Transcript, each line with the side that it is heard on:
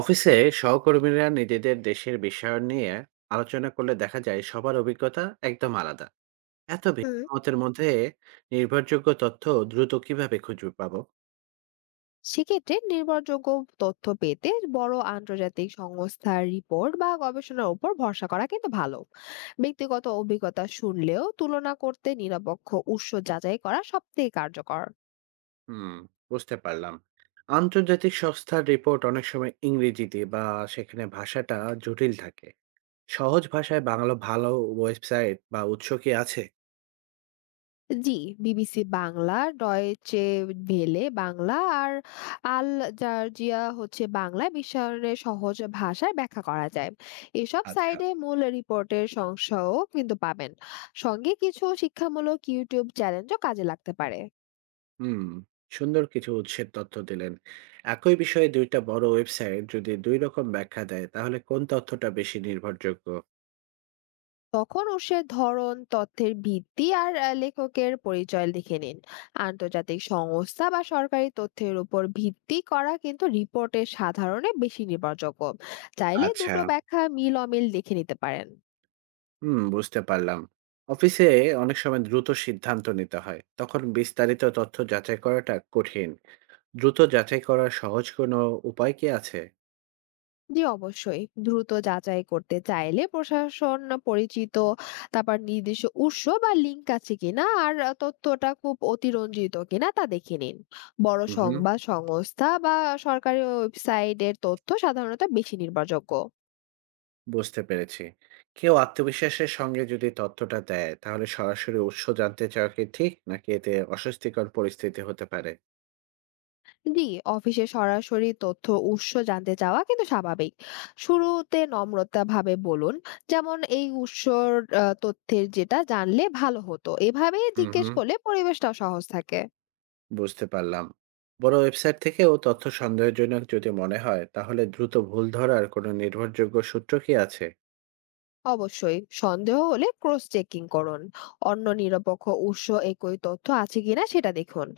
right: অফিসে সহকর্মীরা নিজেদের দেশের বিষয় নিয়ে আলোচনা করলে দেখা যায় সবার অভিজ্ঞতা একদম আলাদা। এত ভিন্ন
left: হুম।
right: মতের মধ্যে নির্ভরযোগ্য তথ্য দ্রুত কিভাবে খুঁজে পাবো?
left: সেক্ষেত্রে নির্ভরযোগ্য তথ্য পেতে বড় আন্তর্জাতিক সংস্থার রিপোর্ট বা গবেষণার উপর ভরসা করা কিন্তু ভালো। ব্যক্তিগত অভিজ্ঞতা শুনলেও তুলনা করতে নিরপেক্ষ উৎস যাচাই করা সবথেকে কার্যকর।
right: হুম, বুঝতে পারলাম। আন্তর্জাতিক সংস্থার রিপোর্ট অনেক সময় ইংরেজিতে, বা সেখানে ভাষাটা জটিল থাকে। সহজ ভাষায় বাংলা ভালো ওয়েবসাইট বা উৎস কি আছে?
left: জি, BBC Bangla, Deutsche Welle Bangla আর আল জাজিরা হচ্ছে বাংলায় বিশ্বায়নের সহজ ভাষায় ব্যাখ্যা করা যায়। এসব
right: আচ্ছা।
left: সাইডে মূল রিপোর্টের সংশয়ও কিন্তু পাবেন। সঙ্গে কিছু শিক্ষামূলক ইউটিউব চ্যালেঞ্জও কাজে লাগতে পারে।
right: হুম, সুন্দর কিছু উৎসের তথ্য দিলেন। একই বিষয়ে দুইটা বড় ওয়েবসাইট যদি দুই রকম ব্যাখ্যা দেয়, তাহলে কোন তথ্যটা বেশি নির্ভরযোগ্য?
left: তখন উৎসের ধরন, তথ্যের ভিত্তি আর লেখকের পরিচয় লিখে নিন। আন্তর্জাতিক সংস্থা বা সরকারি তথ্যের উপর ভিত্তি করা কিন্তু রিপোর্টের সাধারণে বেশি নির্ভরযোগ্য। চাইলে
right: আচ্ছা,
left: দুটো ব্যাখ্যা মিল অমিল দেখে নিতে পারেন।
right: হুম, বুঝতে পারলাম। অফিসে অনেক সময় দ্রুত সিদ্ধান্ত নিতে হয়, তখন বিস্তারিত তথ্য যাচাই করাটা কঠিন। দ্রুত যাচাই করার সহজ কোনো উপায় কি আছে?
left: জি অবশ্যই। দ্রুত যাচাই করতে চাইলে প্রশাসন পরিচিত, তারপর নির্দিষ্ট উৎস বা লিঙ্ক আছে কিনা আর তথ্যটা খুব অতিরঞ্জিত কিনা তা দেখে নিন। বড়
right: হুম,
left: সংবাদ সংস্থা বা সরকারি ওয়েবসাইটের তথ্য সাধারণত বেশি নির্ভরযোগ্য।
right: বুঝতে পেরেছি। কেউ আত্মবিশ্বাসের সঙ্গে যদি তথ্যটা দেয়, তাহলে সরাসরি উৎস জানতে চাওয়া কি ঠিক, নাকি এতে অস্বস্তিকর পরিস্থিতি হতে পারে?
left: জি, অফিসে সরাসরি তথ্য উৎস জানতে চাওয়া কিন্তু স্বাভাবিক। শুরুতে নম্রতা ভাবে বলুন, যেমন এই উৎসর তথ্যের যেটা জানলে ভালো হতো, এভাবে জিজ্ঞেস
right: হুম,
left: করলে পরিবেশটাও সহজ থাকে।
right: বুঝতে পারলাম। বড় ওয়েবসাইট থেকেও তথ্য সন্দেহজনক যদি মনে হয়, তাহলে দ্রুত ভুল ধরার কোনো নির্ভরযোগ্য সূত্র কি আছে?
left: অবশ্যই, সন্দেহ হলে ক্রস চেকিং করুন। অন্য নিরপেক্ষ উৎস একই তথ্য আছে কিনা সেটা দেখুন।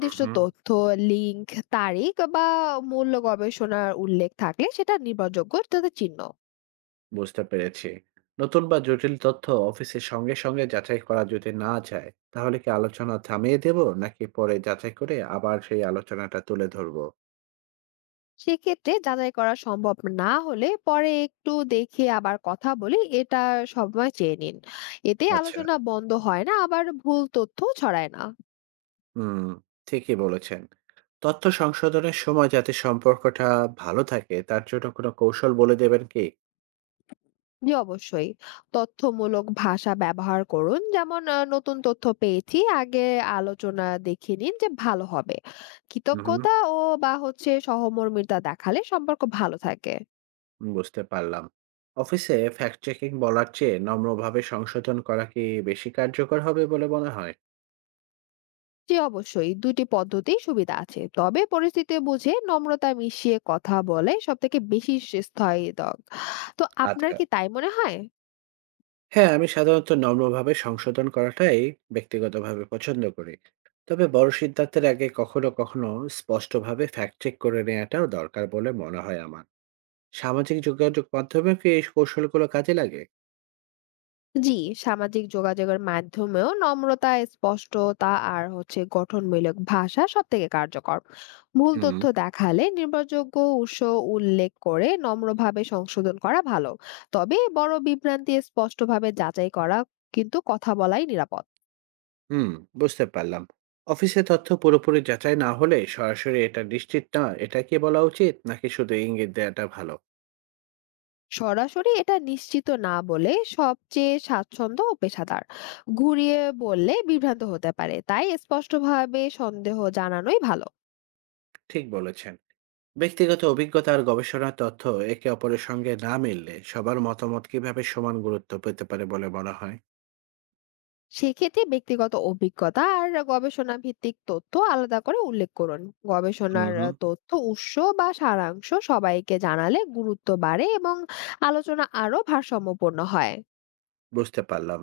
right: হুম, হুম।
left: তথ্য, লিঙ্ক, তারিখ বা মূল্য গবেষণার উল্লেখ থাকলে সেটা নির্ভরযোগ্য তাদের চিহ্ন।
right: বুঝতে পেরেছি। নতুন বা জটিল তথ্য অফিসের সঙ্গে যাচাই করা যদি না যায়, তাহলে কি আলোচনা থামিয়ে দেব? নাকি পরে যাচাই করে আবার সেই আলোচনাটা তুলে ধরবো?
left: সেক্ষেত্রে যাচাই করা সম্ভব না হলে পরে একটু দেখে আবার কথা বলি, এটা সময় চেয়ে নিন। এতে
right: আচ্ছা।
left: আলোচনা বন্ধ হয় না, আবার ভুল তথ্য ছড়ায় না।
right: হুম, ঠিকই বলেছেন। তথ্য সংশোধনের সময় যাতে সম্পর্কটা ভালো থাকে, তার জন্য কোনো কৌশল বলে দেবেন কি?
left: জি অবশ্যই। তথ্যমূলক ভাষা ব্যবহার করুন। যেমন, নতুন তথ্য পেয়েছি, আগে আলোচনা দেখে নিন যে ভালো হবে।
right: হুম, হুম।
left: কৃতজ্ঞতা ও বা হচ্ছে সহমর্মিতা দেখালে সম্পর্ক ভালো থাকে।
right: বুঝতে পারলাম। অফিসে ফ্যাক্ট চেকিং বলার চেয়ে নম্রভাবে সংশোধন করা কি বেশি কার্যকর হবে বলে মনে হয়?
left: জি অবশ্যই। ২টি টি পদ্ধতিই সুবিধা আছে। তবে পরিস্থিতি বুঝে নম্রতা মিশিয়ে কথা বলে সবথেকে বেশি স্থায়ী দক। তো আপনার
right: আচ্ছা,
left: কি তাই মনে হয়?
right: হ্যাঁ, আমি সাধারণত নম্রভাবে সংশোধন করাটাই ব্যক্তিগতভাবে পছন্দ করি। তবে বড় সিদ্ধান্তের আগে কখনো কখনো স্পষ্টভাবে ফ্যাক্ট চেক করে নেওয়াটাও দরকার বলে মনে হয় আমার। সামাজিক যোগাযোগ মাধ্যমে কি এই কৌশলগুলো কাজে লাগে?
left: জি, সামাজিক যোগাযোগের মাধ্যমেও নম্রতা, স্পষ্টতা আর হচ্ছে গঠনমূলক ভাষা সবথেকে কার্যকর। ভুল
right: হুম,
left: তথ্য দেখালে নির্ভরযোগ্য উৎস উল্লেখ করে নম্রভাবে সংশোধন করা ভালো। তবে বড় বিভ্রান্তি স্পষ্টভাবে যাচাই করা কিন্তু কথা বলাই নিরাপদ।
right: হুম, বুঝতে পারলাম। অফিসে তথ্য পুরোপুরি যাচাই না হলে সরাসরি এটা নিশ্চিত না, এটা কি বলা উচিত, নাকি শুধু ইঙ্গিত দেওয়াটা ভালো?
left: সরাসরি এটা নিশ্চিত না বলে সবচেয়ে স্বাচ্ছন্দ্য ও পেশাদার। ঘুরিয়ে বললে বিভ্রান্ত হতে পারে। তাই স্পষ্টভাবে সন্দেহ জানানোই ভালো।
right: ঠিক বলেছেন। ব্যক্তিগত অভিজ্ঞতা আর গবেষণার তথ্য একে অপরের সঙ্গে না মিললে সবার মতামত কিভাবে সমান গুরুত্ব পেতে পারে বলে মনে হয়?
left: সেক্ষেত্রে ব্যক্তিগত অভিজ্ঞতা আর গবেষণা ভিত্তিক তথ্য আলাদা করে উল্লেখ করুন।
right: হুম,
left: গবেষণার
right: হুম।
left: তথ্য উৎস বা সারাংশ সবাইকে জানালে গুরুত্ব বাড়ে এবং আলোচনা আরো ভারসাম্যপূর্ণ হয়।
right: বুঝতে পারলাম।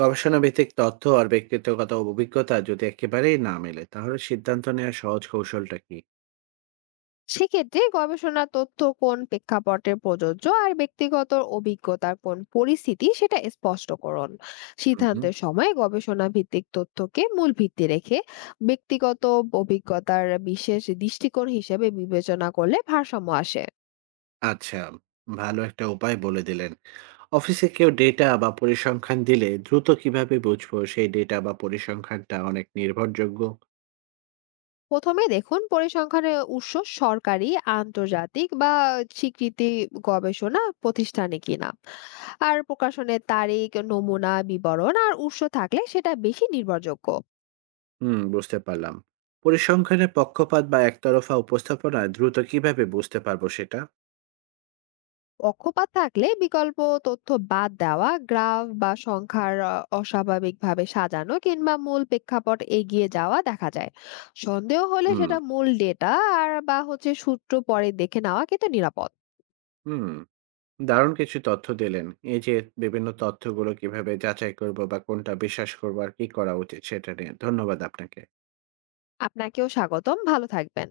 right: গবেষণা ভিত্তিক তথ্য আর ব্যক্তিগত অভিজ্ঞতা যদি একেবারেই না মেলে, তাহলে সিদ্ধান্ত নেওয়ার সহজ কৌশলটা কি?
left: সেক্ষেত্রে গবেষণা তথ্য কোন প্রেক্ষাপটে প্রযোজ্য আর ব্যক্তিগত অভিজ্ঞতার কোন পরিস্থিতি সেটা স্পষ্ট করুন।
right: হুম, হুম।
left: সিদ্ধান্তের সময় গবেষণা ভিত্তিক তথ্যকে মূল ভিত্তি রেখে ব্যক্তিগত অভিজ্ঞতার বিশেষ দৃষ্টিকোণ হিসেবে বিবেচনা করলে ভারসাম্য আসে।
right: আচ্ছা, ভালো একটা উপায় বলে দিলেন। অফিসে কেউ ডেটা বা পরিসংখ্যান দিলে দ্রুত কিভাবে বুঝবো সেই ডেটা বা পরিসংখ্যানটা অনেক নির্ভরযোগ্য?
left: প্রথমে দেখুন পরিসংখ্যানের উৎস সরকারি, আন্তর্জাতিক বা স্বীকৃতি গবেষণা প্রতিষ্ঠানে কিনা। আর প্রকাশনের তারিখ, নমুনা বিবরণ আর উৎস থাকলে সেটা বেশি নির্ভরযোগ্য।
right: হুম, বুঝতে পারলাম। পরিসংখ্যানের পক্ষপাত বা একতরফা উপস্থাপনা দ্রুত কিভাবে বুঝতে পারবো সেটা?
left: পক্ষপাত থাকলে বিকল্প তথ্য বাদ দেওয়া, গ্রাফ বা সংখ্যার অস্বাভাবিকভাবে সাজানো, কিংবা মূল প্রেক্ষাপট এগিয়ে যাওয়া দেখা যায়। সন্দেহ হলে
right: হুম,
left: সেটা মূল ডেটা আর বা হচ্ছে সূত্র পরে দেখে নেওয়া কিন্তু নিরাপদ।
right: হুম। দারুণ কিছু তথ্য দিলেন। এই যে বিভিন্ন তথ্যগুলো কিভাবে যাচাই করব বা কোনটা বিশ্বাস করবো আর কি করা উচিত সেটা নিয়ে, ধন্যবাদ আপনাকে।
left: আপনাকেও স্বাগতম। ভালো থাকবেন।